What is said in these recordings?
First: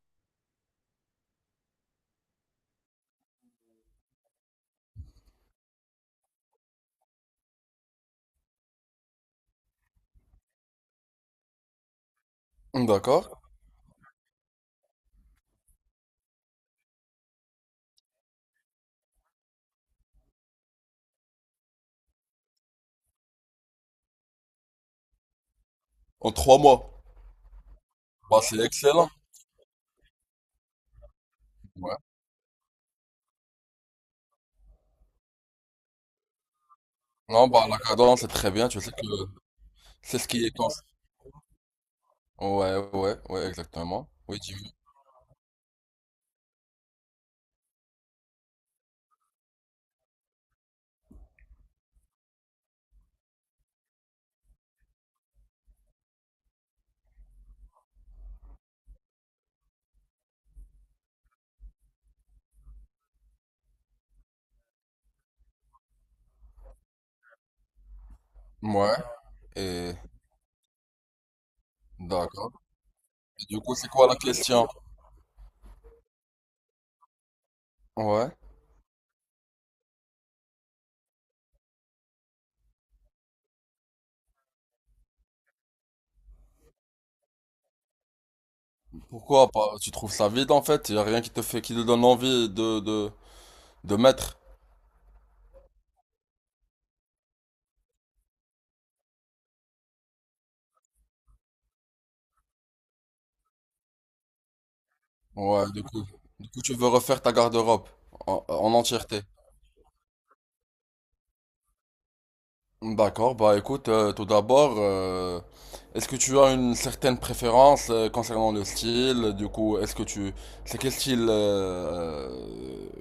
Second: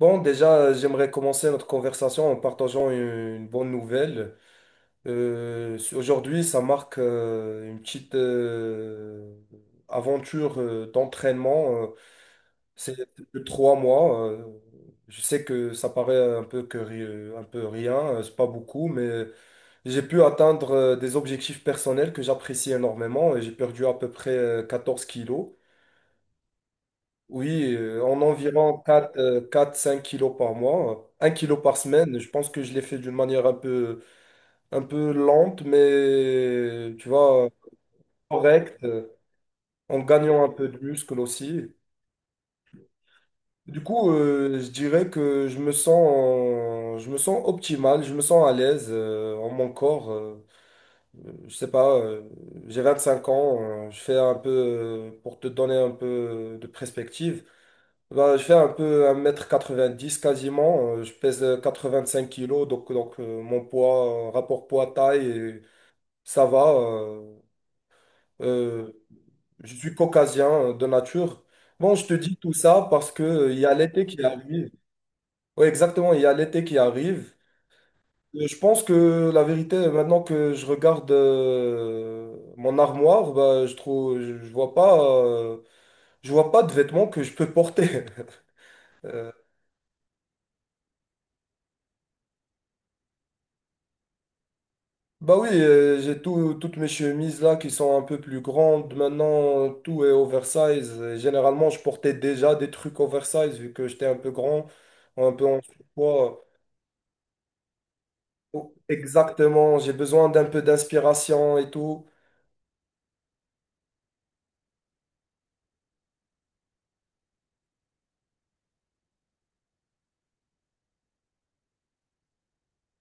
Bon, déjà, j'aimerais commencer notre conversation en partageant une bonne nouvelle. Aujourd'hui, ça marque une petite aventure d'entraînement. C'est D'accord. de 3 mois. Je sais que ça paraît un peu un peu rien, c'est pas beaucoup, mais j'ai pu atteindre des objectifs personnels que j'apprécie énormément, et j'ai perdu à peu près 14 kilos. En trois mois. Oui, en Bah, c'est environ excellent. 4, 4-5 kilos par mois, 1 kilo par Ouais. semaine. Je pense que je l'ai fait d'une manière un peu lente, mais tu vois, Non, bah, la cadence, c'est très bien. Tu correcte, sais que en c'est ce gagnant qui un est peu en- de muscle aussi. Ouais, Du exactement. coup, Oui, je dis-moi. dirais que je me sens optimal, je me sens à l'aise en mon corps. Je sais pas, j'ai 25 ans, je fais un peu, pour te donner un peu de perspective. Bah, je fais un peu 1,90 m quasiment. Je pèse 5 kilos, donc, mon poids, rapport poids-taille, ça va. Euh, Ouais. je Et suis caucasien de nature. Bon, je te dis d'accord. tout ça parce que Et du il y a coup, c'est l'été quoi la qui question? arrive. Oui, exactement, il y a l'été qui arrive. Ouais. Je pense que la vérité, maintenant que je regarde mon armoire, bah, je vois pas, je vois pas de vêtements que je peux porter. Pourquoi pas? Tu trouves ça vide en fait? Il a rien qui te fait, qui te donne envie de mettre. Bah oui, j'ai toutes mes chemises là qui sont un peu plus grandes. Maintenant, tout est oversize. Et généralement, je portais déjà des trucs oversize vu que j'étais un peu grand, un peu en Ouais, du coup. surpoids. Du coup, tu veux refaire ta garde-robe Oh, en entièreté. exactement, j'ai besoin d'un peu d'inspiration et tout. D'accord, bah écoute, tout d'abord, est-ce que tu as une certaine préférence concernant le style? Du coup, est-ce que tu... C'est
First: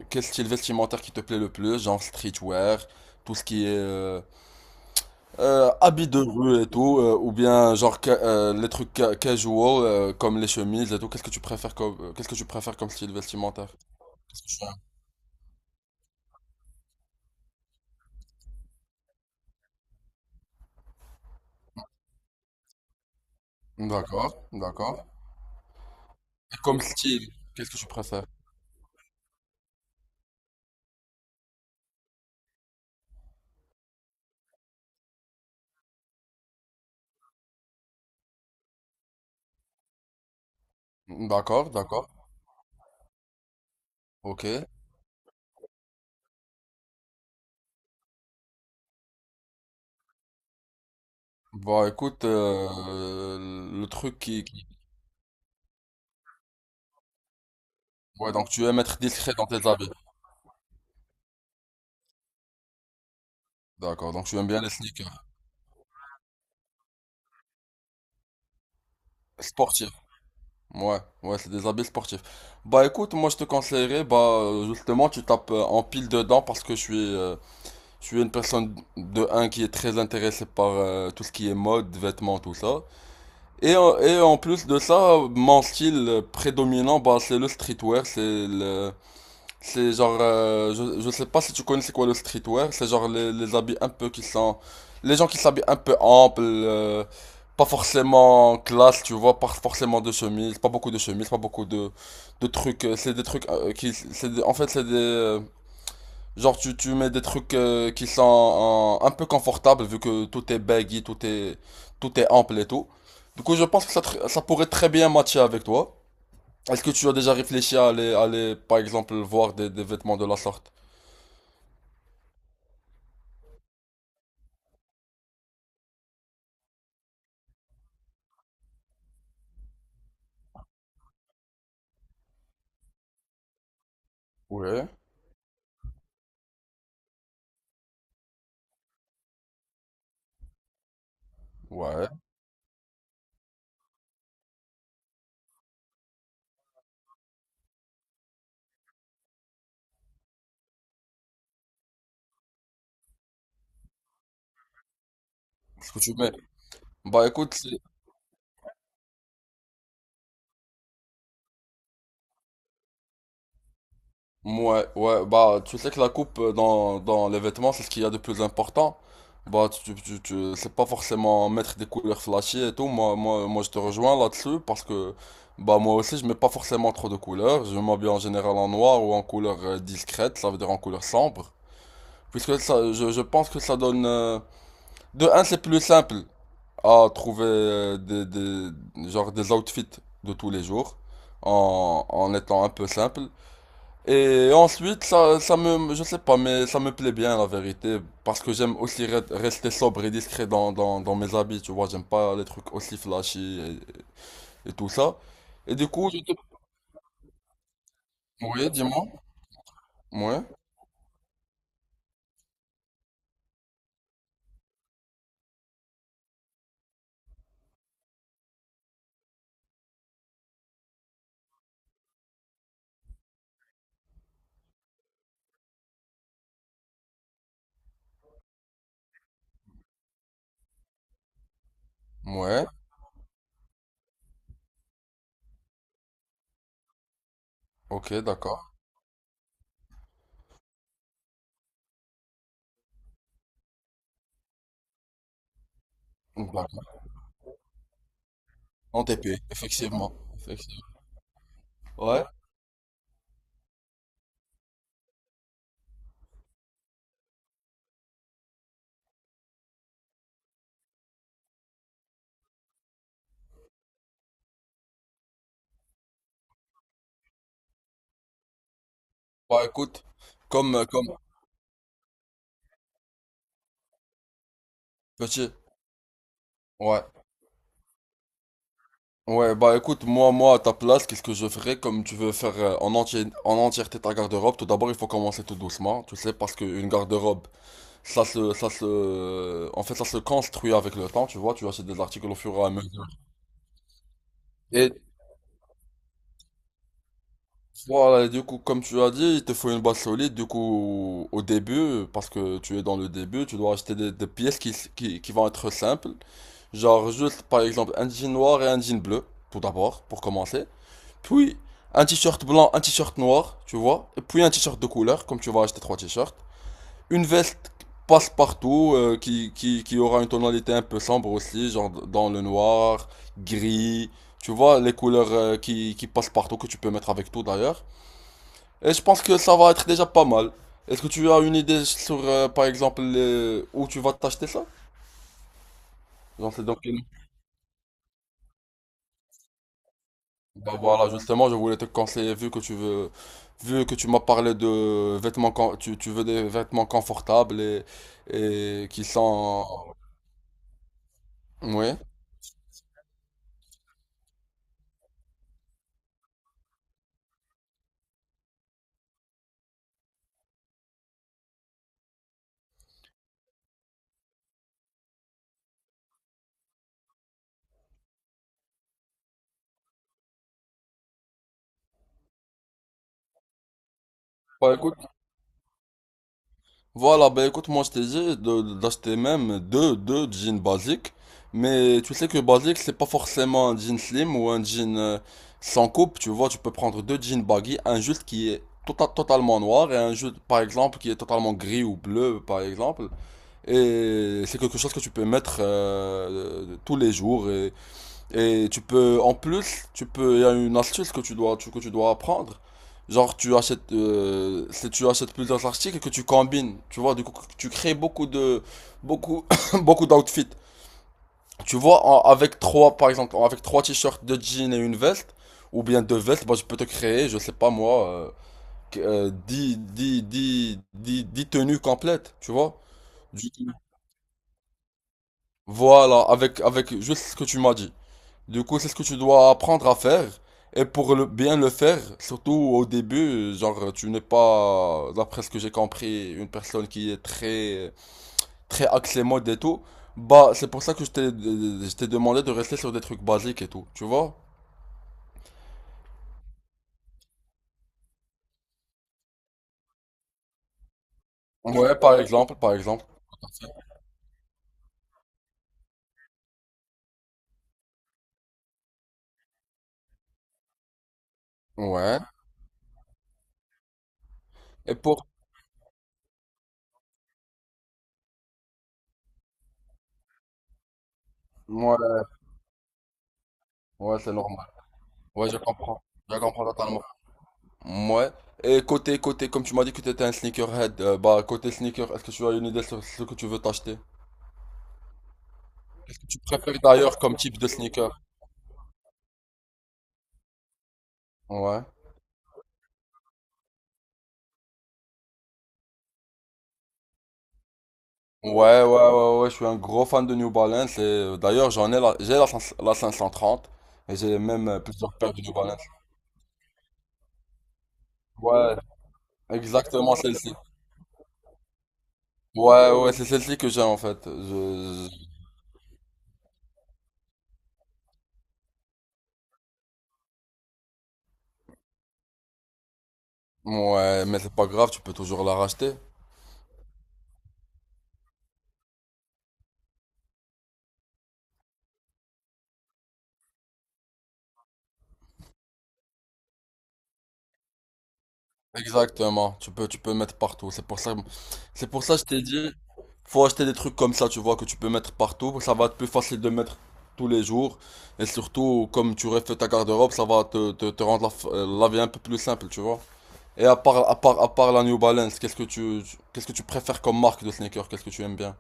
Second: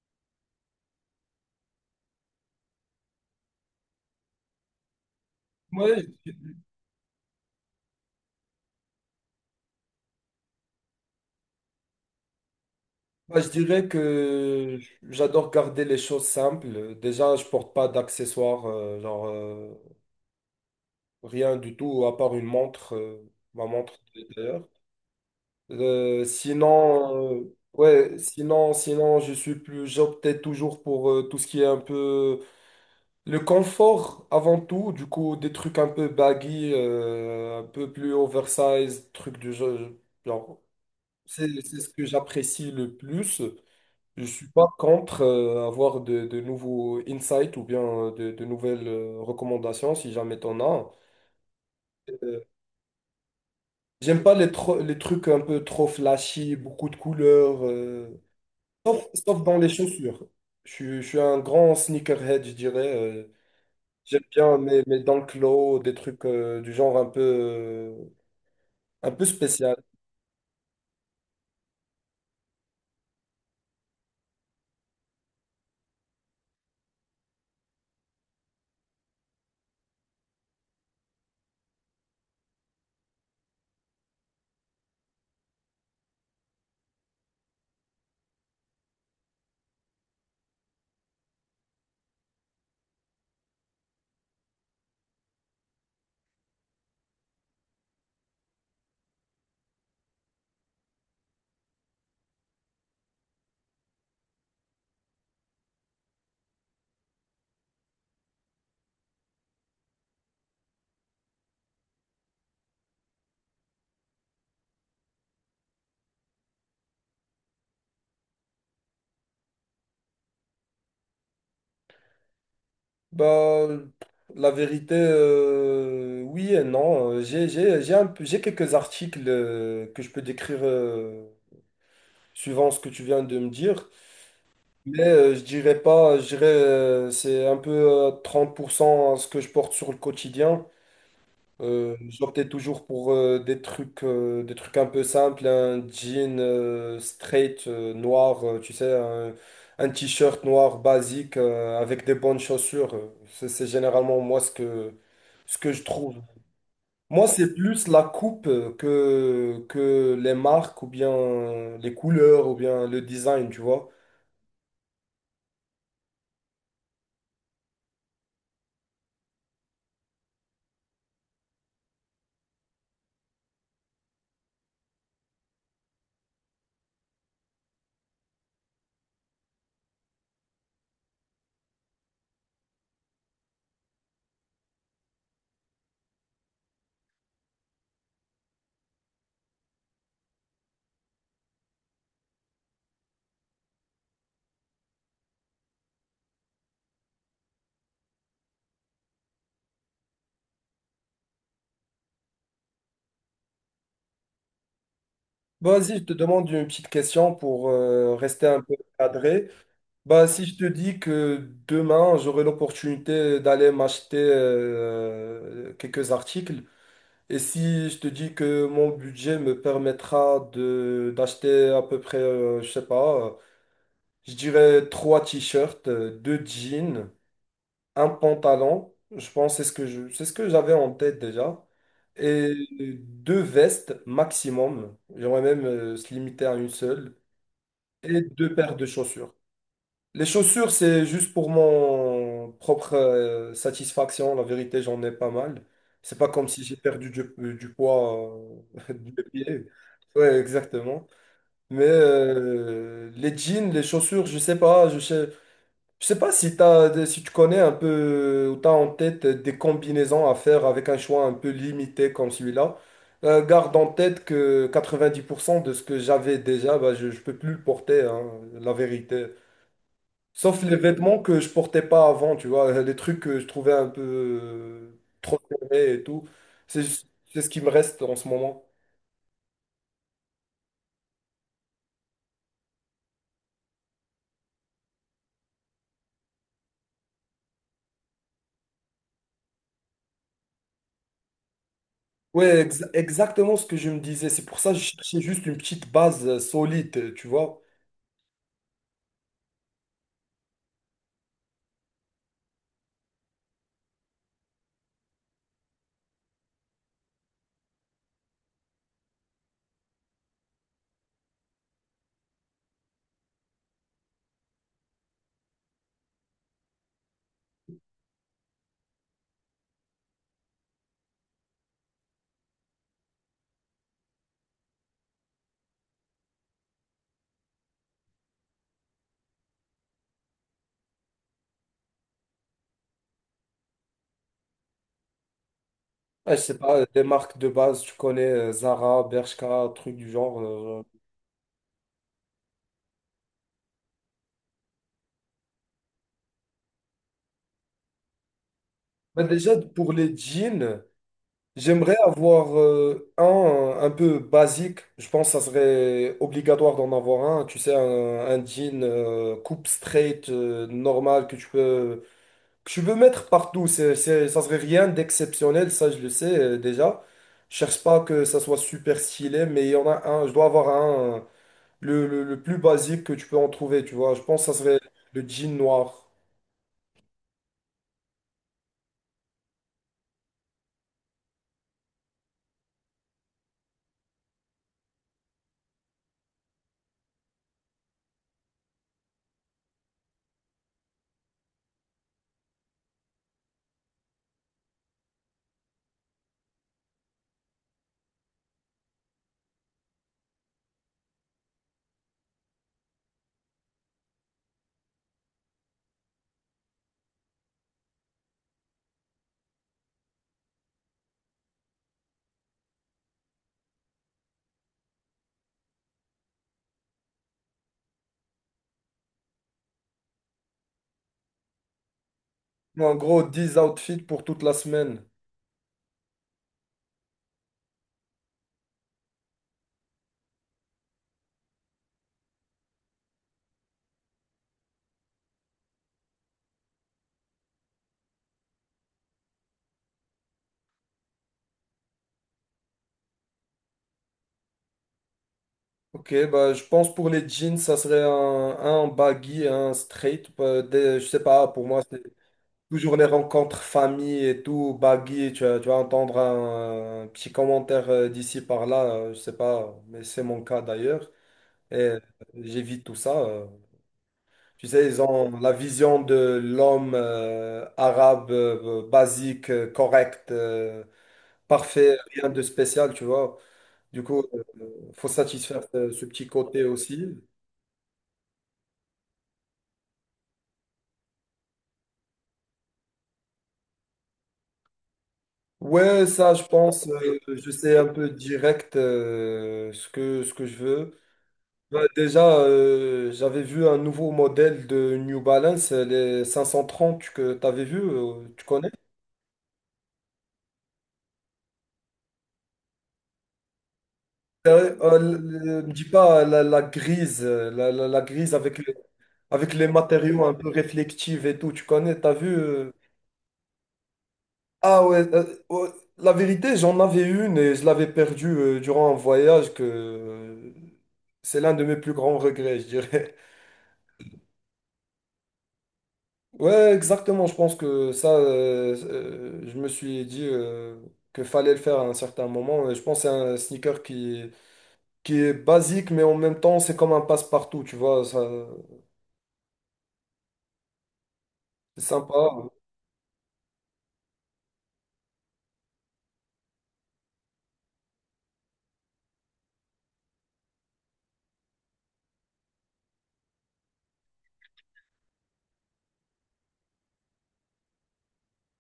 quel style vestimentaire qui te plaît le plus? Genre streetwear, tout ce qui est Ouais, habits de rue et tout, ou bien les trucs casual comme les chemises et tout. Qu'est-ce que tu préfères comme, qu'est-ce que tu préfères comme style je vestimentaire? dirais Qu'est-ce que tu que j'adore garder les choses simples. Déjà, je porte pas d'accessoires, genre rien du tout à part une montre, ma aimes. montre D'accord, d'ailleurs. d'accord. Euh, Et comme style, sinon, euh, qu'est-ce que tu ouais, préfères? sinon, sinon, je suis plus, j'optais toujours pour tout ce qui est un peu le confort avant tout. Du coup, des trucs un peu baggy, un peu plus oversize, trucs du genre. Genre, D'accord, c'est ce que d'accord, j'apprécie le plus. Je ok. suis pas contre avoir de nouveaux insights ou bien de nouvelles recommandations si jamais t'en as. Bah écoute, Euh, le truc J'aime pas qui- les trucs un peu trop flashy, beaucoup de couleurs. Ouais, donc tu aimes être Sauf, discret sauf dans dans tes les habits. chaussures. Je suis un grand sneakerhead, je dirais. D'accord, J'aime donc tu aimes bien bien les mes sneakers. Dunk Low, des trucs du genre un peu spécial. Sportifs. Ouais, c'est des habits sportifs. Bah écoute, moi je te conseillerais, bah justement, tu tapes en pile dedans parce que je suis une personne de un qui est très intéressée par tout ce qui est mode, vêtements, tout ça. Et en plus de ça, mon style prédominant, bah c'est le streetwear, c'est le... C'est genre, je sais pas si tu connais c'est quoi le streetwear, c'est genre les habits un peu qui sont, les gens qui s'habillent un peu ample, pas forcément classe, tu vois, pas forcément de chemise, pas beaucoup de chemises, pas beaucoup de trucs, c'est des trucs en fait c'est des genre tu mets des trucs qui sont un peu confortables vu que tout est baggy, tout est ample et tout. Du coup je pense que ça pourrait très bien matcher avec toi. Est-ce que tu as déjà réfléchi à à aller, par exemple, voir des vêtements de la sorte? Bah, la vérité, oui et non. J'ai un peu- j'ai quelques articles que je peux décrire suivant ce que tu viens de me dire. Ouais, Mais je dirais pas, je dirais c'est un peu 30% ce que je porte sur le quotidien. Ouais. J'optais toujours pour des trucs un peu simples, un jean straight noir, tu sais, un t-shirt noir basique avec des bonnes chaussures. C'est généralement moi ce que je Est-ce que trouve. tu mets? Bah Moi, c'est écoute, c'est- plus la coupe que les marques ou bien les couleurs ou bien le design, tu vois. ouais, ouais, bah tu sais que la coupe euh, dans les vêtements, c'est ce qu'il y a de plus important. Bah tu, tu, tu, c'est pas forcément mettre des couleurs flashy et tout. Moi je te rejoins là-dessus parce que, bah moi aussi, je mets pas forcément trop de couleurs. Je m'habille en général en noir ou en couleur discrète, ça veut dire en couleur sombre. Puisque ça, je pense que ça donne... de un, c'est plus simple à trouver genre des outfits de tous les jours en étant un peu simple. Et ensuite, je sais pas, mais ça me plaît bien la vérité parce que j'aime aussi rester sobre et discret dans mes habits, tu vois. J'aime pas les trucs aussi flashy et tout ça. Et du Vas-y, je coup, te je. demande une petite question pour rester un Oui, peu dis-moi. cadré. Bah, Ouais, si je te dis que demain, j'aurai l'opportunité d'aller m'acheter quelques articles, et si je te dis que mon budget me permettra de d'acheter à peu près, je sais pas, je dirais 3 t-shirts, 2 jeans, un pantalon, je pense que c'est ce que c'est ce que j'avais en tête déjà, et ouais, 2 vestes maximum, j'aimerais même se limiter à une seule, ok, et deux d'accord. paires de chaussures. Les chaussures, c'est juste pour mon propre satisfaction. La vérité, j'en ai pas mal. C'est pas comme si D'accord. j'ai perdu du poids En du TP, pied. effectivement. Ouais, Effectivement. exactement. Mais Ouais, les jeans, les chaussures, je sais pas. Je sais pas si t'as, si tu connais un peu ou t'as en tête des combinaisons à faire avec un choix un peu limité comme celui-là. Garde en tête que 90% de ce que j'avais déjà, bah, je peux plus le porter, hein, la vérité. bah écoute, Sauf les comme vêtements que je portais pas avant, tu vois, les trucs que je trouvais un peu trop petit, serrés et tout. C'est ouais. c'est ce qui me reste en ce moment. Ouais, bah écoute, moi, à ta place, qu'est-ce que je ferais comme tu veux faire en entièreté ta garde-robe? Tout d'abord, il faut commencer tout doucement, tu sais, parce qu'une garde-robe, en fait, ça se construit avec le temps, tu vois, tu achètes des articles au fur Ouais, et à mesure. exactement ce que je me disais. C'est pour ça que je Et cherchais juste une petite base solide, tu vois. voilà, et du coup, comme tu as dit, il te faut une base solide, du coup, au début, parce que tu es dans le début, tu dois acheter des pièces qui vont être simples, genre juste, par exemple, un jean noir et un jean bleu, tout d'abord, pour commencer. Puis un t-shirt blanc, un t-shirt noir, tu vois. Et puis un t-shirt de couleur, comme tu vas acheter trois t-shirts. Une veste passe-partout qui aura une tonalité un peu sombre aussi, genre dans le noir, gris. Tu vois, les couleurs qui passent partout, que tu peux mettre avec tout d'ailleurs. Et je pense que ça va être déjà pas mal. Est-ce que tu as une idée sur, par exemple, où tu vas t'acheter ça? Ouais, je Genre, sais c'est dans pas, quel les marques de base, tu connais Zara, Bershka, trucs du genre. Bah voilà, justement, je voulais te conseiller, vu que tu m'as parlé de vêtements, tu veux des vêtements confortables et, et qui Bah, déjà, sont, pour les jeans. oui. J'aimerais avoir un peu basique. Je pense que ça serait obligatoire d'en avoir un. Tu sais, un jean coupe straight normal que tu peux mettre partout. Ça serait rien d'exceptionnel, ça je le sais déjà. Je cherche pas que ça soit super stylé, mais il y en a un. Je dois avoir un, le plus basique que tu peux en trouver, tu vois. Je pense que ça Bah serait écoute, le jean noir. voilà, bah écoute, moi je t'ai dit d'acheter même deux jeans basiques, mais tu sais que basique c'est pas forcément un jean slim ou un jean sans coupe, tu vois, tu peux prendre deux jeans baggy, un juste qui est totalement noir et un juste, par exemple, qui est totalement gris ou bleu, par exemple. Et c'est quelque chose que tu peux mettre tous les jours. Et en plus, il y a une astuce que que tu dois apprendre. Genre, si tu achètes plusieurs articles que tu combines, tu vois, du coup, tu crées beaucoup de, beaucoup, beaucoup d'outfits. Tu vois, avec trois, par exemple, avec trois t-shirts, deux jeans et une veste, ou bien deux vestes, bah, je peux te créer, je sais pas moi, que- 10 10, 10 tenues complètes, tu vois. En gros, 10 outfits pour toute la semaine. Voilà, avec juste ce que tu m'as dit. Du coup, c'est ce que tu dois apprendre à faire. Et pour le, bien le faire, surtout au début, genre, tu n'es pas, d'après ce que j'ai compris, une personne qui est très axée mode et tout. Bah, c'est pour ça que je t'ai demandé de rester sur des trucs basiques et tout, tu vois? Ok, bah, je pense pour les jeans, ça serait un baggy, un straight. Je sais pas, pour moi, c'est Par toujours les exemple. rencontres famille et tout, baggy. Tu vas entendre un petit commentaire d'ici par là, je sais pas, mais c'est mon cas d'ailleurs. Et Ouais. j'évite tout ça. Tu sais, Et ils pour, ont la vision de l'homme arabe, basique, correct, parfait, ouais, rien de spécial, tu vois. Du ouais, coup, c'est normal. faut Ouais, je satisfaire comprends. ce petit Je côté comprends totalement. aussi. Ouais. Et côté, comme tu m'as dit que tu étais un sneakerhead, bah côté sneaker, est-ce que tu as une idée sur ce que tu veux t'acheter? Ouais, Qu'est-ce que ça, tu je préfères pense, d'ailleurs comme je type de sais un peu sneaker? direct ce que je veux. Bah, Ouais. déjà, j'avais vu un nouveau modèle de New Balance, les 530 que tu avais vu, tu Ouais, connais? ouais, ouais, ouais, ouais, je suis un gros fan de New Balance et d'ailleurs j'ai la, 500 la 530 et j'ai même Euh, euh, plusieurs paires de New le- Me Balance. dis pas la grise, la grise avec, Ouais, avec les exactement matériaux un peu celle-ci. réflectifs et tout, tu connais, t'as vu? Ouais, c'est celle-ci que j'ai en fait. Ah ouais, ouais, la vérité, j'en avais une et je l'avais perdue durant un voyage que c'est l'un de mes plus grands regrets, je dirais. Ouais, mais c'est pas grave, tu peux toujours la racheter. Ouais, exactement. Je pense que ça, je me suis dit que fallait le faire à un certain moment. Et je pense que c'est un sneaker qui est basique, mais en même temps, c'est comme un passe-partout, tu vois. Ça, Exactement, tu peux mettre partout. C'est C'est pour ça que je t'ai sympa. dit, faut acheter des trucs comme ça, tu vois, que tu peux mettre partout. Ça va être plus facile de mettre tous les jours. Et surtout, comme tu refais ta garde-robe, ça va te rendre la vie un peu plus simple, tu vois. Et à part la New Balance, qu'est-ce que qu'est-ce que tu préfères comme marque de sneakers? Qu'est-ce que tu aimes bien?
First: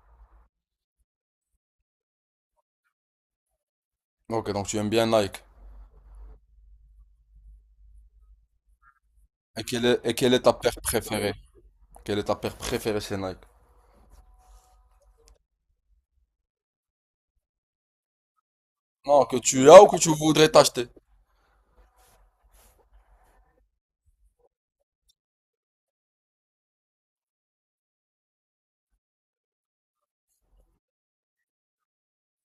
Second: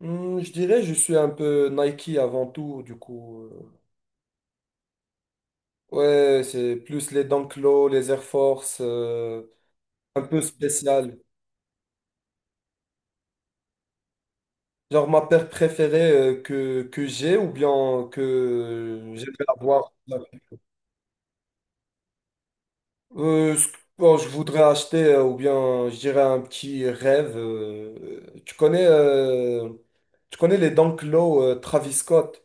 Hmm, je dirais, je suis un peu Nike avant tout, du coup. Ok, donc tu aimes bien Nike. Ouais, c'est plus les Dunk Low, les Air Force, Et un quelle peu est ta paire spécial. préférée? Quelle est ta paire préférée chez Nike? Genre ma paire préférée que j'ai ou bien que Non, que j'aimerais tu as ou avoir. que tu voudrais t'acheter? Bon, je voudrais acheter, ou bien, je dirais un petit rêve. Euh, tu connais, euh, Tu connais les Dunk Low, Travis Scott?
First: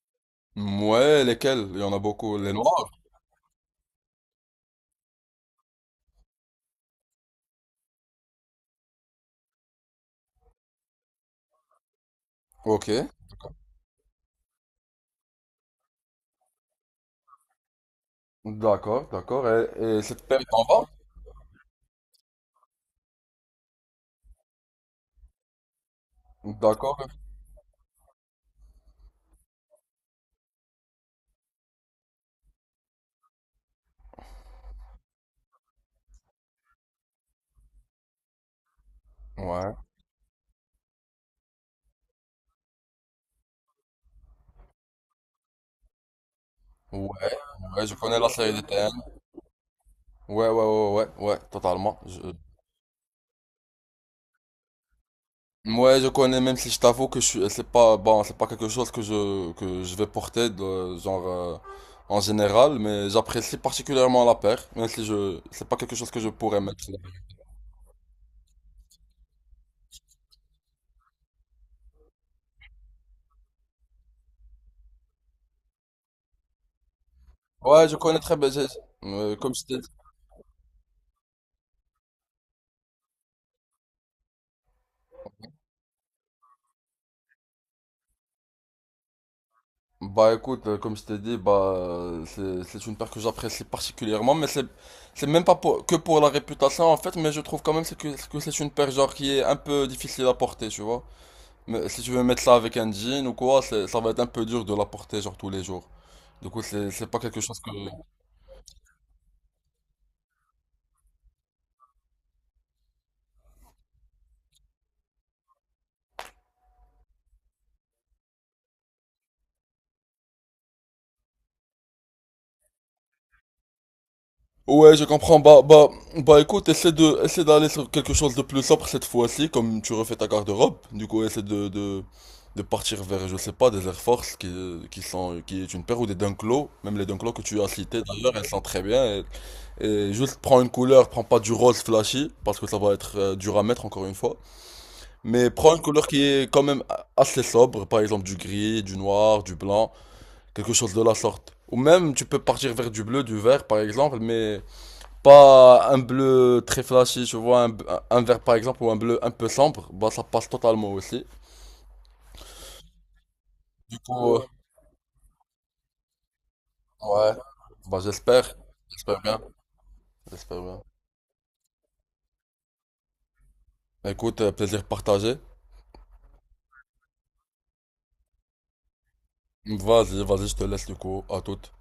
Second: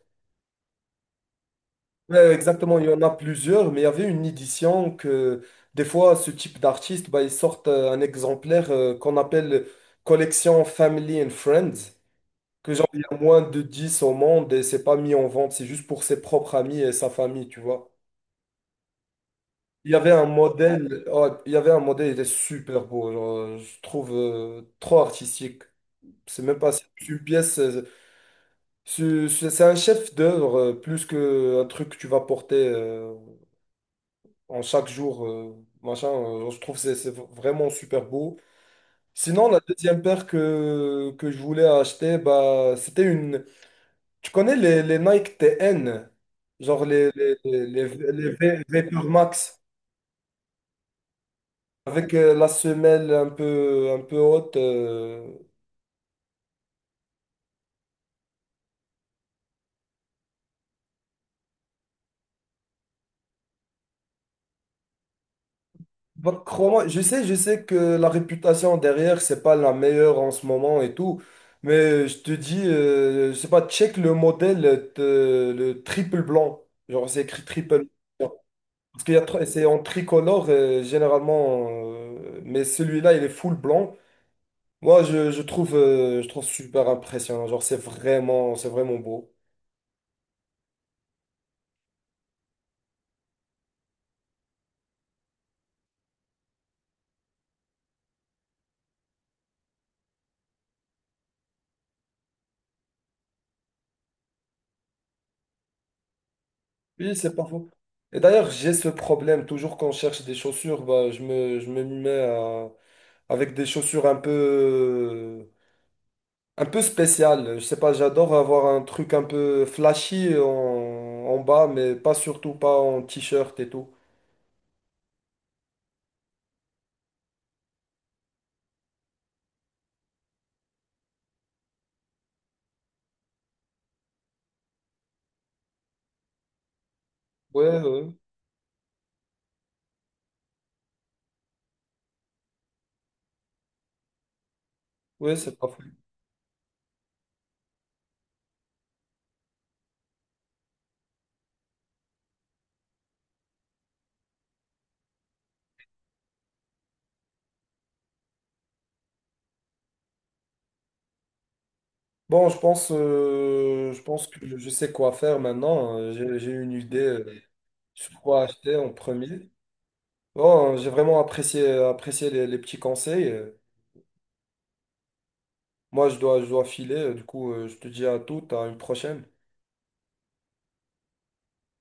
Ouais, lesquelles? Il y en a Ouais, beaucoup. Les exactement, il noirs? y en a plusieurs, mais il y avait une édition que des fois, ce type d'artiste, bah, ils sortent un exemplaire qu'on appelle collection Family and Friends, que genre, Ok, il y a moins de 10 au monde et c'est pas mis en vente, c'est juste pour ses propres amis et sa famille, tu vois. D'accord. Il y Et avait un cette paire est en vente? modèle, ouais, il y avait un modèle, il est super beau, genre, je trouve trop artistique. C'est même pas c'est D'accord. une pièce, c'est un chef d'œuvre plus qu'un truc que tu vas porter en chaque jour, machin. Je trouve que c'est vraiment super beau. Sinon, la Ouais, deuxième paire que je voulais acheter, bah, c'était une. Tu connais les Nike TN, genre ouais, ouais, je connais la série des les TN. Vapor Max. Ouais, ouais, totalement. Avec Je... la semelle un peu haute. Ouais, je connais, même si je t'avoue que je suis, c'est pas, bon, c'est pas quelque chose que que je vais porter de, genre, en général, mais j'apprécie particulièrement la paire, même si je, c'est pas quelque chose que je Bah, pourrais mettre. crois-moi, je sais que la réputation derrière, c'est pas la meilleure en ce moment et tout. Mais je te dis, je sais pas, check le modèle, le triple blanc. Genre, c'est écrit triple. Ouais, je connais très bien, j'ai- Parce qu'il y a, comme c'est je en t'ai tricolore, généralement. Mais celui-là, il est full blanc. Moi, je trouve super impressionnant. Genre, c'est vraiment beau. Bah écoute, comme je t'ai dit, c'est une paire que j'apprécie particulièrement, mais c'est même pas que pour la réputation en fait, mais je trouve quand même c'est que c'est une paire genre qui est un peu difficile à porter, tu vois. Mais si tu veux mettre ça avec un jean ou quoi, ça va être un peu dur de la porter genre tous les jours. Du coup, c'est Oui, pas c'est quelque pas chose faux. que. Et d'ailleurs, j'ai ce problème. Toujours quand je cherche des chaussures, bah, je me mets à- avec des chaussures un peu spéciales. Je sais pas, j'adore avoir un truc un peu flashy en, en bas, mais pas surtout pas en t-shirt et tout. Ouais, je comprends. Bah, écoute, essaie d'aller sur quelque chose de plus sobre cette fois-ci, comme tu refais ta garde-robe. Du coup, de partir vers, je sais pas, des Air Force qui est une paire ou des Dunklo. Même les Dunklo que tu as Ouais, cités ouais, d'ailleurs, elles sont très bien. Et juste prends une couleur, prends pas du rose flashy, parce que ça va être dur à mettre encore une fois. ouais, Mais c'est pas prends faux. une couleur qui est quand même assez sobre, par exemple du gris, du noir, du blanc, quelque chose de la sorte. Ou même, tu peux partir vers du bleu, du vert, par exemple, mais pas un bleu très flashy, tu vois, un vert par exemple, ou un bleu un peu sombre, bah ça passe totalement aussi. Bon, Du je pense coup, que je sais quoi faire maintenant. J'ai une idée ouais, bah sur quoi j'espère, acheter en j'espère bien, premier. j'espère Bon, bien. j'ai vraiment apprécié les petits conseils. Écoute, plaisir partagé. Moi, je dois filer. Du coup, je te dis à toute, à une prochaine. Vas-y, je te laisse du coup, à toute.